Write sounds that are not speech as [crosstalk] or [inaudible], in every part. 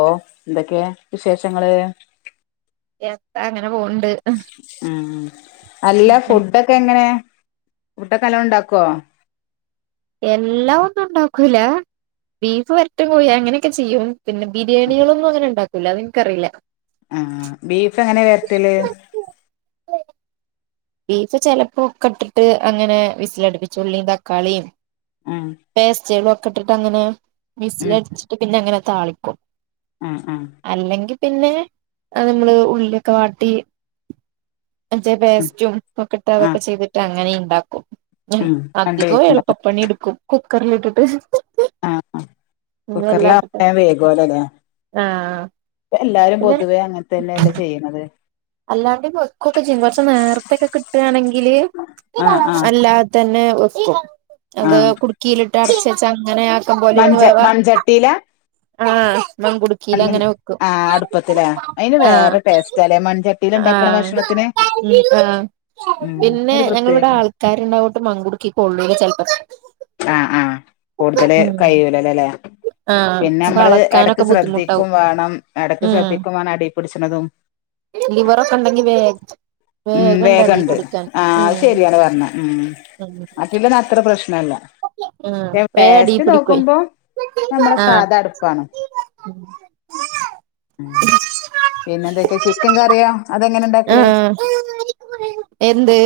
ലോഎന്തക്കെയ വിശേഷങ്ങള് എ ത്താ അങ്ങനെ പോണ് ണ്ട് ഉം അല്ല ഉം ഫുഡൊക്കെ എങ്ങനെയാ ഫുഡൊക്കെ നല്ലോണ്ടാക്കോ എല്ലാം ഒന്നും ണ്ടാക്കൂല ബീഫ് വരട്ടും കോഴി അങ്ങനെക്കെ ചെയ്യും പിന്നെ ബിരിയാണികളൊന്നും അങ്ങനെണ്ടാക്കൂല്ല അത് ഇൻക്കറീല ആഹ് ബീഫ് എങ്ങനെ വെര്ട്ടല് ബീഫ് ചെലപ്പോ ഒക്കട്ടിട്ട് അങ്ങനെ വിസിലടിപ്പിച്ച് ഉള്ളീം തക്കാളീം ആഹ് പേസ്റ്റിളൊക്കെ ഇട്ടിട്ട് അങ്ങനെ മിക്സിലടിച്ചിട്ട് പിന്നെ അങ്ങനെ താളിക്കും ആഹ് ആഹ് അല്ലെങ്കിപിന്നെനമ്മള് ഉള്ളിഒക്കെ വാട്ടി [unintelligible] ഉം റ്റും ഒക്കെ ട്ട് ആ അതൊക്കെ ചെയ്തിട്ട് അങ്ങനെയിണ്ടാക്കും ഞ്ഞു ഉം രണ്ട് അധികും പേരുണ്ടാവും എളുപ്പപ്പണി ഇട്ക്കും കുക്കറില്ഇട്ട്ട്ട് ആഹ് ആഹ് കുക്കറിലാവു വേ വേഗോ ലേല്ലേ ആഹ് എല്ലാരും പിന്നെ പൊതുവെ അങ്ങൻ തന്നെ ല്ലേ ചെയ്യ്ണത് അല്ലാ ണ്ടി വെക്കൊക്കെ ചെയ്യും പക്ഷെ നേർത്തക്കെകിട്ടാണെങ്കി ങ്കില് ആ ആ അല്ലാതെ തന്നെ വെക്കും ആ അത് കുടുക്കിയിലിട്ട് അടചെച്ച അങ്ങനെ ആക്കപോലെര്ന്ന് മൺച വേവാ മൺചട്ടിയിലാ ആഹ് മങ്കുട് മണ്ണ്ൻ ആഹ് അടുപ്പത്ത്ലേഅയ്ന് ആഹ് വേറ ടേസ്റ്റാ ലേ മൺച ആഹ് ആ മ് ആഹ് ഉം പിന്നെ ഒരു ഞങ്ങള്‌ പ്രത്യേക വടെ ആൾ ക്കാര് ണ്ടാവോട്ട് മങ്കുടുക്കി കൊള്ളൂല ചെൽപം ആഹ് ആഹ് കൂടുതല് കയൂലല്ലോല്ലേ ആഹ് അപ്പൊ പിന്നെമ്മള് എടക്ക് അളക്കാനൊക്കെ ബുദ്ധിമുട്ടാവും ശ്രദ്ധിക്കുംവാണം എടക്ക് ശ്രദ്ധിക്കുംവാണംഅടി പിടിച്ച്ണതും ലിവറൊക്കെണ്ടങ്കിവേ ഉം വേഗണ്ട് ആ ഉം അയ് ശെരിണ് പർഞ്ഞെ ഉം ഉം മറ്റി ലൊന്നും അത്രപ്രശ്നല്ല ആഹ് വേ അടീ പിടികൊയ് നമ്മളെ ആഹ് സാധാ അടുപ്പാണ് മ് പിന്നെന്തൊക്കെ ചിക്കൻകറിയോ അതെങ്ങനെണ്ടാക്കല് ആഹ് എന്ത്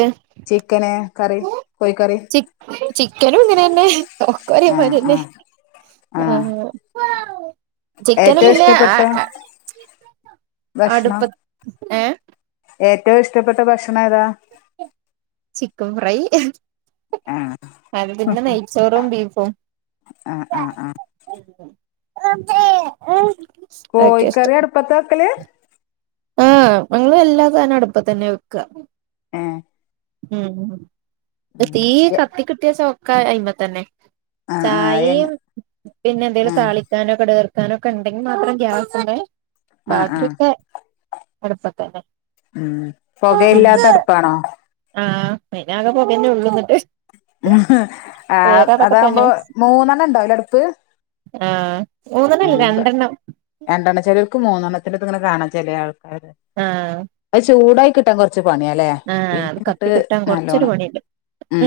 ചിക്കന് കറി കോഴിക്കറി ച്ചിക് ച്ചിക് [unintelligible] ഇങ്ങനെന്നെ ഒക്കെ ആഹ് ഒരേമതിരിനെ ആഹ് ആ ആഹ് ചിക്കനും ഏറ്റവും പിന്നെആ ആ ഭക്ഷ്ണം ഏഹ് ഏറ്റവും ഇഷ്ടപ്പെട്ട ഭക്ഷണേതാ ചിക്കൻ ഫ്രൈ ആഹ് അത് പിന്നെ നെയ്ച്ചോറും ബീഫും ആഹ് ആഹ് ആഹ് [inaudible] ഇഷ്ടം കോയിക്കറി അട്പത്താ വെക്കല് ആഹ് ഞങ്ങള് എല്ലാസാനം അടുപ്പത്തന്ന്യാ വെക്ക ഏഹ് ഉം തീ കത്തി കിട്ട്യാചോക്ക അയ്മ തന്നെ ആഹ് ആഹ് എ ചായേം പിന്നെന്തേലും ആഹ് താളി ക്കാനോ കട്കർക്കാനോക്കെണ്ടെങ്കി മാത്രം ഗ്യാസ്മ്മെ ആഹ് ആഹ് ബാക്കിഒക്കെ അട്പ്പത്തന്നെ ഉം പൊകയില്ലാത്തട്പ്പാണോ ആഹ് അയ്ലാകെ പൊകന്നെള്ളൂന്നിട്ട് ആ അതാവുമ്പോ തന്നെ മൂന്നെണ്ണംണ്ടാവൂലേ അട്പ്പ് ആഹ് മൂന്നെണ്ണല്ല രണ്ടെണ്ണം രണ്ടെണ്ണം ചെലൊര്ക്ക് മൂന്നെണ്ണത്തിൻ്റെത്ങ്ങനെ കാണാ ചെലെ ആൾക്കാരെ ആഹ് അയ്ചൂടായി കിട്ടാൻ കൊർച്ച് പണിയാല്ലേ ആഹ് അത് പിന്നെങ്ങോട്ട് കത്തി കിട്ടാൻ കൊറച്ചൊരു നല്ലോണം പണിണ്ട് ഉം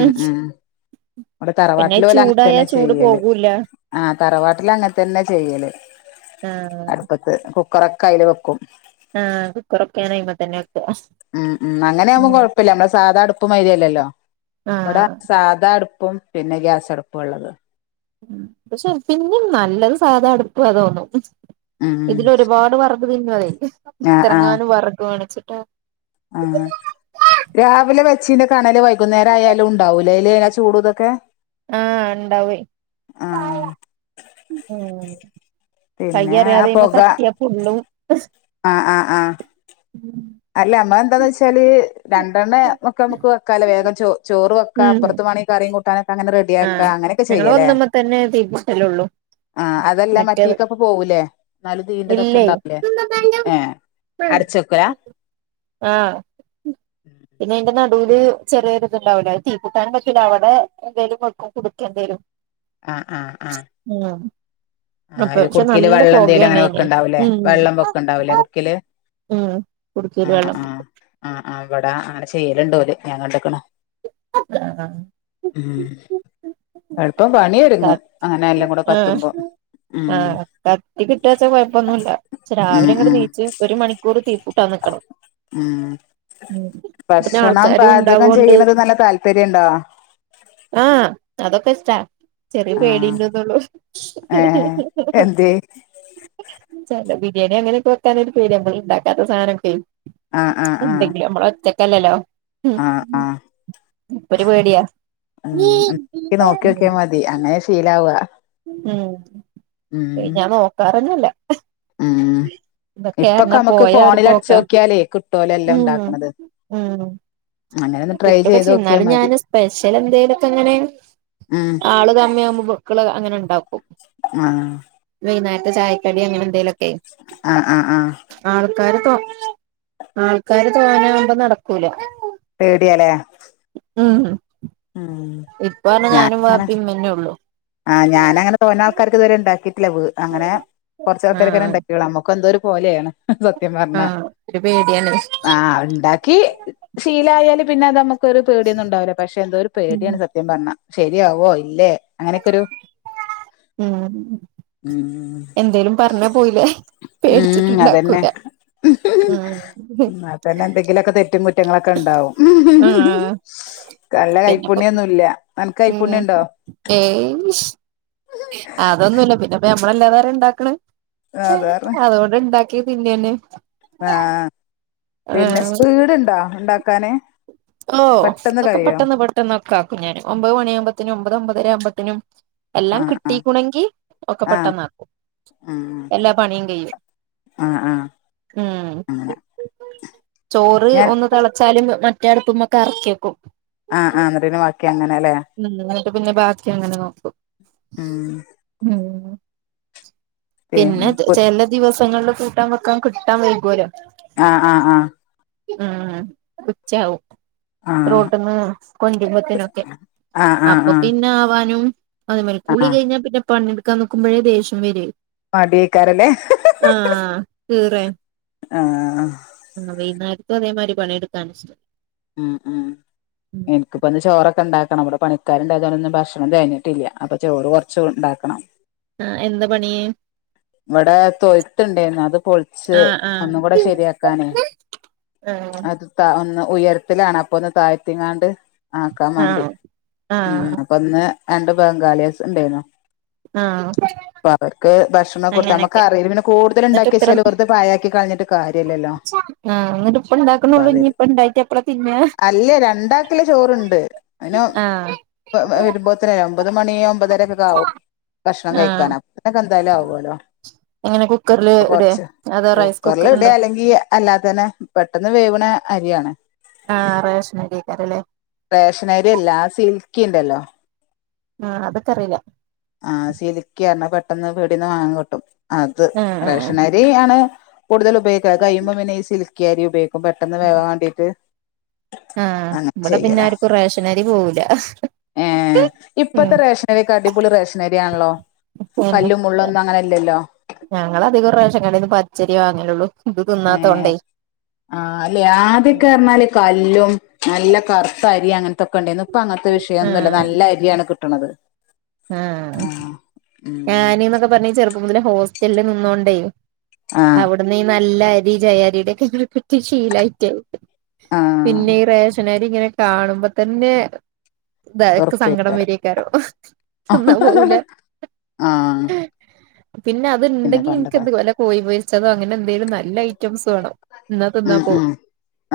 ഇവടെ പിന്നെ തറവാട്ടിലോല്ല് ചൂടായാ അങ്ങൻതന്നെ ചൂട് ചെയ്യല് പോകൂല്ല ആ തറവാട്ടില് അങ്ങൻതന്നെ ചെയ്യല് ആഹ് അടുപ്പത്ത് കുക്കറൊക്കെ അയ്ല് വെക്കും ആഹ് കുക്കറൊക്കെ ഞാനയ്മെത്തന്നെ വെക്കും ഉം ഉം അങ്ങനെ ആവുമ്പോ കുഴപ്പല്ല, നമ്മുടെ സാധാ അടുപ്പ് മാരിയല്ലല്ലോ. ഇവിടെ ആഹ് സാധാ അടുപ്പും പിന്നെ ഗ്യാസടുപ്പ്വാ ഉള്ളത്. പക്ഷെ പിന്നിം നല്ലത് സാധ അടുപ്പാ തോന്നും ഉം ഇതിലൊരുപാട് വർ അത് പിന്നതെ ആഹ് ആഹ് എത്രങ്ങാനും വിറക് വേണച്ചിട്ടാ. ആഹ് രാവിലെ വെച്ചീൻ്റെ കണല് വൈ കുന്നേരായാലും ഉണ്ടാവൂലേ അയില് ആ ചൂടൂതൊക്കെ ആഹ്, ഉണ്ടാവ്വേ ആഹ് ഉം പിന്നെ ആ കയ്യറിയാതെ അതിന്മേൽ പൊക തട്ടിയാ പൊള്ളും. ആഹ് ആഹ് ആഹ് ഉം അല്ല ഞമ്മളന്താന്ന് വെച്ചാല് രണ്ടെണ്ണേ ഒക്കെ നമ്മുക്ക് വെക്കാലേ, വേഗം ചോ ചോറ് വെക്കാ ഉം അപ്പറത്ത് വാണെ കറിം കൂട്ടാനൊ ക്കങ്ങനെ റെഡി ആക്ക, ആഹ് അങ്ങനെയൊക്കെ ഞങ്ങള് ചെയ്യലേ, ഒന്നുമ്മെ തന്നെ തീപിടിച്ചലൊള്ളൂ ആഹ് അതല്ല മറ്റേത് മറ്റേക്കപ് പോകൂലേ ന്നാലും തീയിന്റെതൊക്കെ ഇല്ലേ ഉണ്ടാവൂലേ, ഏഹ് അടച്ചെക്ക്വ ആഹ് പിന്നെ എന്ത്ന്നാ ടില് ചെറിയൊരു ഇതുണ്ടാവൂലേ അത് തീ കൂട്ടാനും പറ്റൂല അവിടെ എന്തേലും വെക്കും കുടുക്ക എന്തേലും ആഹ് ആഹ് ആഹ്. ഉം ആഹ് അപ്പൊ ഒരു പക്ഷെ കുടുക്കേല് നല്ല വെള്ളം എന്തേലും പൊകേണ് അങ്ങനെ വെ അയ്ന് ക്കണ്ടാവൂല്ലേ ഉം വെള്ളം വെക്ക്ണ്ടാവൂലേ കുടുക്കേല് ഉം കുടുക്കേല് ആഹ് വെള്ളം ആഹ് ആഹ് ആഹ് അവിടെ അങ്ങനെ ചെയ്യലുണ്ടോല് ഞാൻ കണ്ടേക്കണ്. ആഹ് ഉം എളുപ്പം ത പണിയൊടുങ്ങും അങ്ങനെ എല്ലാം കൂടെ ആഹ് കത്തുമ്പോം ആഹ് കത്തി കിട്ട്യാച്ച കൊഴപ്പൊന്നുല്ല പക്ഷേ ഉം രാവിലെ ഇങ്ങട് ഉം നീച്ച് ഒരു മണിക്കൂർ തീഫും ത്താൻ നിൽക്കണം. ഉം പിന്നെ ഭക്ഷണം ആൾക്കാരും പാചകം ഉണ്ടാവോണ്ട് ചെയ്യുന്നത് നല്ല താല്പര്യണ്ടോ? ആഹ് അതൊക്കെഷ്ടാ ചെറിയ ആഹ് പേടീണ്ട്ന്നോള്ളു. ഏഹ് എന്തേ ചെല ബിരിയാണി അങ്ങനൊക്കെ വെക്കാനൊക്കെ ഒരു പേടി നമ്മള് ഉണ്ടാക്കാത്ത സാധനയൊക്കെ ആഹ് ആഹ് എന്തെങ്കിലും നമ്മള് ഒറ്റക്കല്ലല്ലോ. ആഹ് ആഹ് ആഹ് അപ്പൊരു പേടിയാ. ഉം എടക്ക് നോക്കി നോക്കിയാൽ മതി അങ്ങനെ ശീലാവാവുക ഉം ഞാൻ നോക്കാറോന്നുവില്ല ഉം ഇപ്പൊക്കെ ഇതൊക്കെയായിരുന്ന നമുക്ക് പോയാ ഒരു ഫോണിൽ പോക്ക അടിച്ചോക്കിയാലേ കിട്ടോലോ എല്ലാം ഉം ഉണ്ടാക്കണത് ഉം അങ്ങനെ ഒന്ന് ട്രൈ ഒറ്റയ്ക്ക് ചെയ്ത് നോക്കിയാ ചെന്നാലും മതി ഞാൻ സ്പെഷ്യൽ എന്തെലൊക്കെ ഇങ്ങനെ ഉം ആള് കമ്മിയാകുമ്പോ. മക്കള് അങ്ങനെ ഒണ്ടാക്കും. ആഹ് വൈകുനേരത്തെ ചായക്കടി അങ്ങനെ എന്തെലൊക്കെ. ആഹ് ആഹ് ആഹ് ആൾക്കാര് തോ ആൾക്കാര് തോനെയാവുമ്പോ നടക്കുവല്ലോ പേടിയാലേ. ഉം ഉം ഇപ്പ ആന്ന് ഞാനും വാപ്പി ഉമ്മിന്നെള്ളു. ആ ഞാനങ്ങനെ തോനെ ആൾക്കാർക്ക് ഇതുവരെ ഒണ്ടാക്കിട്ടില്ല, അങ്ങനെ കൊറച്ച് ആൾക്കാർക്കെ ആഹ് ഒണ്ടാക്കിട്ടോള്ളു നമ്മക്ക്- ഇപ്പ എന്തോരു പോലെണ് സത്യം പറഞ്ഞാ. ആഹ് ഒരു പേടിയാണ് ആഹ് ഉണ്ടാക്കി ശീലായാല് പിന്നെ അത് നമുക്കൊരു പേടിയൊന്നും ഉണ്ടാവില്ല, പക്ഷെ എന്തോ ഒരു പേടിയാണ് സത്യം- സത്യം പറഞ്ഞ ശരിയാവോ ഇല്ലേ അങ്ങനെക്കെ ഒരു - ഉം എന്തേലും പറഞ്ഞാ പോയില്ലേ. പേടിച്ചിട്ട് ഉം അതന്നെ ഉണ്ടാക്കുല ഉം. ഇത് തന്നെ എന്തെങ്കിലൊക്കെ തെറ്റും കുറ്റങ്ങളൊക്കെ ഇണ്ടാവും. ആഹ് എന്ക്ക് നല്ല പിന്നെപ്പോ കൈപ്പുണ്യം ഒന്നും ഇല്ല നെനക്ക് ഉം കൈപ്പുണ്യം ഉണ്ടോ ഏയ് അതൊന്നുമില്ല പിന്നെയിപ്പ ഞമ്മളല്ലാതാര ഇണ്ടാക്കണ് അതാര [unintelligible] ഇ ഇണ്ടാക്കിയ തിന്നതന്നേ ആഹ് പിന്നെ സ്പീട് ഇണ്ടോ ഉണ്ടാക്കാന് ഓഹ് പെട്ടെന്ന് അതൊക്കെ കഴിയോ പെട്ടെന്ന് പെട്ടെന്ന് ഒക്കെ ആക്കും ഞാൻ ഒമ്പത് മണിയ ആകുമ്പോത്തനും ഒമ്പത് ഒമ്പതര ആകുമ്പോത്തനും- എല്ലാം ആഹ് ആഹ് കിട്ടീക്കുണമെങ്കി ഒക്കെ ആഹ് പെട്ടന്ന് ആക്കും ആഹ് ആഹ് ആഹ് ഉം അങ്ങനെ ചോറ് ഞാൻ ഒന്ന് തെളച്ചാലും മ- മറ്റെ അടുപ്പുമൊക്കെ എറക്കിവെക്കും ആഹ് ആഹ് അന്നേരം പിന്നെ ബാക്കി അങ്ങനെയാല്ലേ ഉം നിങ്ങളൊക്കെ പിന്നെ ബാക്കി അങ്ങനെ നോക്കും ഉം ഉം പിന്നെ ചെല ദിവസങ്ങളില് കൂട്ടാൻ വെക്കാൻ കിട്ടാൻ വൈകുല്ലോ ആഹ് ആഹ് ആഹ് ഉം ഉച്ചയാവും ആഹ് റോടിന്ന് കൊണ്ടുമ്പത്തിനൊക്കെ ആഹ് ആഹ് അപ്പൊ ആഹ് ആഹ് പിന്നെ ആവാനും- അതെ മാതിരി ആഹ് കുളികഴിഞ്ഞാ പിന്നെ പണിയെടുക്കാ നോക്കുമ്പോഴേ ദേഷ്യം വരുവേ മടിയക്കാരല്ലേ ആഹ് കീറുവേ ആഹ് ആ വൈകുനേരത്തും അതേമാതിരി പണിയെടുക്കാൻ- ആഹ് ആഹ് ഇപ്പൊന്ന് ചോറൊക്കെ ഒണ്ടാക്കണം ഇവിടെ പണിക്കാരുണ്ടായത് കാരണം ഇവിടെ ഭക്ഷണം തെകഞ്ഞിട്ടില്ല അപ്പോ ചോറ് കൊറച്ച് ഒണ്ടാക്കണം ആ എന്താ പണി ഇവിടെ തോയിത്തുയുണ്ടായിരുന്നു അത് പോളി- ആഹ് ഒന്നു കൂടെ ശരിയാക്കാനേ അത് ആഹ് ഒന്ന് ഉയരത്തിലാണ് അപ്പൊ ഒന്ന് താഴ്ത്തിങ്ങാണ്ട് ആക്കാൻ വേണ്ടി ആഹ് ഉം ആഹ് ഒന്ന് രണ്ട് ബംഗാളിസ് ഉണ്ടായിരുന്നു ആഹ് അപ്പൊ അവർക്ക് ഭക്ഷണം- അങ്ങനെയൊക്കെ കറി [unintelligible] കൂടുതല എന്നിട്ട് ഉണ്ടാക്കി ഇത്ര വെച്ചാൽ വെറുതെ പായക്കി കളിഞ്ഞിട്ട് കാര്യല്ലല്ലോ ആ എന്നിട്ട് ഇപ്പ ഇണ്ടാക്കണള്ളൂ ഇനി [unintelligible] ഇപ്പ ഇണ്ടായിട്ട് എപ്പളാ തിന്ന അല്ല രണ്ടാക്കില ചോറുണ്ട് അന ആഹ് വരുമ്പോത്രയാ ഒമ്പത് മണിയ ഒമ്പതരൊക്കെ ആവും കക്ഷണം ആഹ് കഴിക്കാൻ അപ്പൊതെക്ക് എന്തായാലും ആവുമല്ലോ എങ്ങനെ കുക്കറില് ഇടെ കൊറച്ച് അതോ റൈസ് കുക്കറിൽ കുക്കർ ഇടെ ഉണ്ടോ അല്ലെങ്കി അല്ലാതെ തന്നെ പെട്ടന്ന് വേവണ അരിയാണ് ആഹ് റേഷൻ അരി ക്കരല്ലേ റേഷനരി അല്ല സിൽക്കി ഉണ്ടല്ലോ ആഹ് അതക്ക അറിയില്ല ആഹ് സിൽക്കി ആന്ന പെട്ടന്ന് പീടികെന്ന് വാങ്ങാൻ കിട്ടും അത് ആഹ് ആഹ് റേഷന രി ആണ് കൂടുതൽ ഉപയോഗിക്ക കഴിയുമ്പോം പിന്നെ ഈ സിൽക്ക് അരി ഉപയോഗിക്കും പെട്ടെന്ന് വേവാൻ വേണ്ടിട്ട് ആഹ് ഇവിടെ പിന്നെ ആർക്കും റേഷനരി പോവൂല ഏഹ് ഉം ഇപ്പഴത്തെ റേഷനരി ക അടിപൊളി റേഷനരി ണല്ലോ പിന്നെ കല്ലും മുള്ളും ഒന്നും അങ്ങനെ ഇല്ലല്ലോ ഞങ്ങളധികം റേഷൻ കടേന്നു പച്ചരി വാങ്ങലുള്ളൂ ഇത് ഏ തിന്നാത്തോണ്ടേ ആ അല്ലെ ആദ്യൊക്കെ മല കല്ലും നല്ല കറുത്ത അരി അങ്ങനത്തൊക്കെ ഉണ്ടായിരുന്നു ഇപ്പ അങ്ങനത്തെ വിഷയൊന്നുമല്ല ആഹ് നല്ല അരിയാണ് കിട്ടണത് ആഹ് ഉം ഞാനീന്നൊക്കെ പറഞ്ഞ ഈ ചെറുപ്പം മുതലെ ഹോസ്റ്റലില് നിന്നോണ്ടേ ആഹ് അവിടന്ന് ഈ നല്ല അരി ജയാരിയുടെ ശീലായിട്ട് പിന്നെ ആഹ് ഈ റേേഷനരി ഇങ്ങനെ കാണുമ്പോ തന്നെ ബാക്ക് സങ്കടം ഉറപ്പേക്കാരം വരിയക്കാരോ തിന്നാൻ പോവൂല ആഹ് പിന്നെ പിന്നെ അത്ണ്ടെങ്കിൽ നിക്ക് പണ്ടൊക്കെ എന്ത് വല്ല കോയി പോരിച്ചതോ അങ്ങനെ എന്തേലും നല്ല ഐറ്റംസ് വേണം എന്നാ തിന്നാ ഉം പോവും ഉം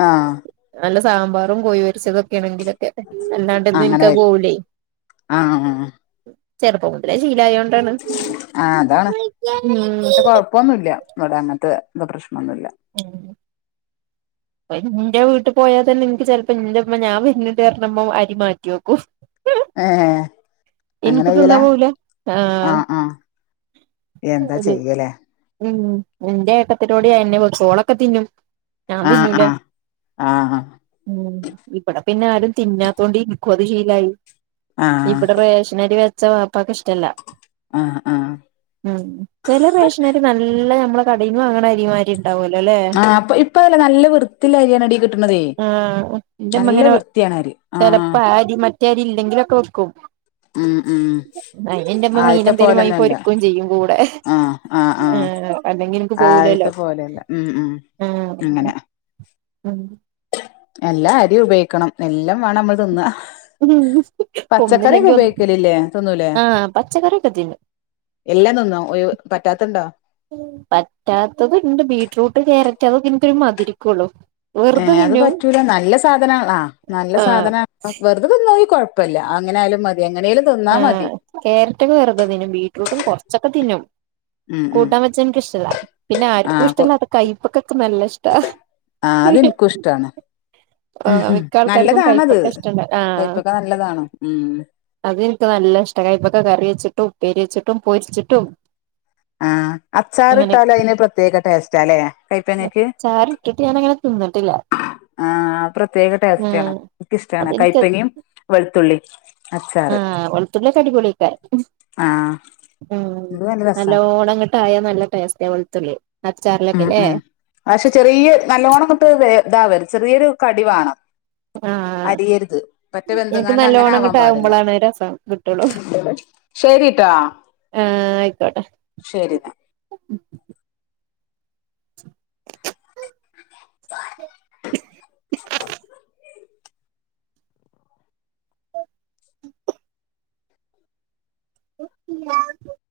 ആഹ് നല്ല സാമ്പാറും കോയി പൊരിച്ചതൊക്കെയാണെങ്കിലൊക്കെ അല്ലാണ്ടന്നും അങ്ങനെ എനക്കത് കഴിക്കും പോവൂലേ ആഹ് ചെറുപ്പ മുതലേ ശീലയോണ്ടാണ് മ് പ്പൊന്നുല്ല ഇവിടെ അങ്ങനത്തെ എന്ത പ്രശ്നമൊന്നുല്ല മ് എന്റെ വീട്ടിൽ പോയാൽ തന്നെ എനിക്ക് ചിലപ്പോ ഇന്റെമ്മ ഞാൻ വരിന്നതാരണമ്മ അരി മാറ്റി വെക്കും ഏഹ് അങ്ങനെ ചെയ്യലാ എനക്ക്തിന്നാവൂല്ല ആഹ് എന്താ അത് ചെയ്യലേ ഉം എന്റെ ഏട്ടത്തിലോടെ എന്നെ ഓളൊക്കെ തിന്നും ഞാൻ ആഹ് തിന്നൂല ആഹ് ആഹ് ഉം ഇവിടെ പിന്നെ ആരും തിന്നാത്തോണ്ട് നിക്കത് ശീലായി ആഹ് ഇവിടെ റേ ക്ഷണരി വെച്ച വപ്പാക്ക് ഇഷ്ടല്ല ആഹ് ആഹ്. ഉം ചില റേഷനരി നല്ല നമ്മളെ കടയിന് വാങ്ങന അരിമാരിണ്ട് ണ്ടാവല അല്ലേ ആഹ് അപ്പ ഇപ്പ അതല്ല നല്ല വൃത്തിയുള്ള അരിയാണടി കിട്ടണതേ ആഹ് എന്റെമ്മ നല്ല ഇങ്ങനെ വൃത്തിയാണ് അരി ആഹ് ചെലപ്പോ ആ അരി മറ്റേ അരി ഇല്ലെങ്കിലൊക്കെ വെക്കും ഉം ഉം അ എന്റെമ്മ ആദ്യത്തെ മീനന്തേലും വാങ്ങി പോലൊന്നല്ല പൊരുക്കയും ചെയ്യും കൂടെ ആഹ് അല്ലെങ്കിലും പോവൂലല്ലോ ആദ്യത്തെ പോലെയല്ല ഉം ഉം ആഹ് അങ്ങനെ ഉം എല്ലാം അരിയും ഉപയോഗിക്കണം എല്ലാം വേണം നമ്മള് തിന്നാം. ഉം ഒന്നില്ലങ്ക ഒന്ന് തിന്നൂലേ ആഹ് പച്ചക്കറിക്കെ തിന്നും. എല്ലാം തിന്നോ ഒരു പറ്റാത്തണ്ടോ പറ്റാത്തത് ഇണ്ട് ബീറ്റ്റൂട്ട് ക്യാരറ്റ് അതൊക്കെ എനിക്കൊരു മതിരിക്കുള്ളു ഏഹ് അത് പറ്റൂല നല്ല സാധന ആ നല്ല ആ സാധന വെറുതെതിന്നോയി കൊഴപ്പല്ല അങ്ങനൊയാലും മതി എങ്ങനെലും തിന്നാൽ മതി കേരാറ്റൊക്കേ വെറുതെ തിന്നും ബീറ്റ്റൂട്ടും കുറച്ചൊക്കെ തിന്നും ഉം ഉം കൂട്ടാവച്ചനിക്ക ഇഷ്ടല്ല പിന്നെ ആ ആർക്കും ഇഷ്ടല്ലത്ത കൈപ്പൊക്കൊക്കെ നല്ല ഇഷ്ടാ ആ അതെനിക്കും ഇഷ്ടാണ് ആ ഉം മിക്ക ആൾക്കാർക്കും നല്ലതാണത് കൈപ്പക്ക ഇഷ്ടണ്ട കയപ്പക്കെ നല്ല നല്ലതാണ് ഉം. അതെനിക്ക് നല്ല ഇഷ്ടാ കൈപ്പക്ക കറി വെച്ചിട്ടും ഉപ്പേരി വെച്ചിട്ടും പൊരിച്ചിട്ടും അഹ് അച്ചാർ ഇട്ടാലോ അതിന് പ്രത്യേക ടേസ്റ്റ് അല്ലേ ചാറിയിട്ടിട്ട് ഞാന അങ്ങനെ തിന്നിട്ടില്ല ആഹ് പ്രത്യേക ആ ടെസ്റ്റാണ് എനിക്കിഷ്ടമാണ് അതെനിക്ക് കൈപ്പങ്ങയും വെളുത്തുള്ളിയും. ആഹ് വളുത്തുള്ളിയൊക്കെ അടികൊളിക്ക ആ ഉം ഇത് രസാ നല്ല ഓണങ്ങിട്ടയാ നല്ല ടേസ്റ്റ് ആ വെളുത്തുള്ളി ഉം അച്ചാറിലൊക്കെല്ലേ ഉം പക്ഷെ ചെറിയ നല്ലവണങ്ങിട്ട് വേ ഇതാ വരും ചെറിയൊരു കടിവണം ആഹ് അരിയരുത് മറ്റേ എനിക്ക് വെന്തങ്ങാണ്ട് അങ്ങനെ ആവാൻ പാടില്ല നല്ലോണംങ്ങട്ടാവുമ്പളാണ് രസം കിട്ടുള്ളൂ ശരിട്ടാ ആഹ് ആയിക്കോട്ടെ ശരിന്നാ [inaudible] [unintelligible]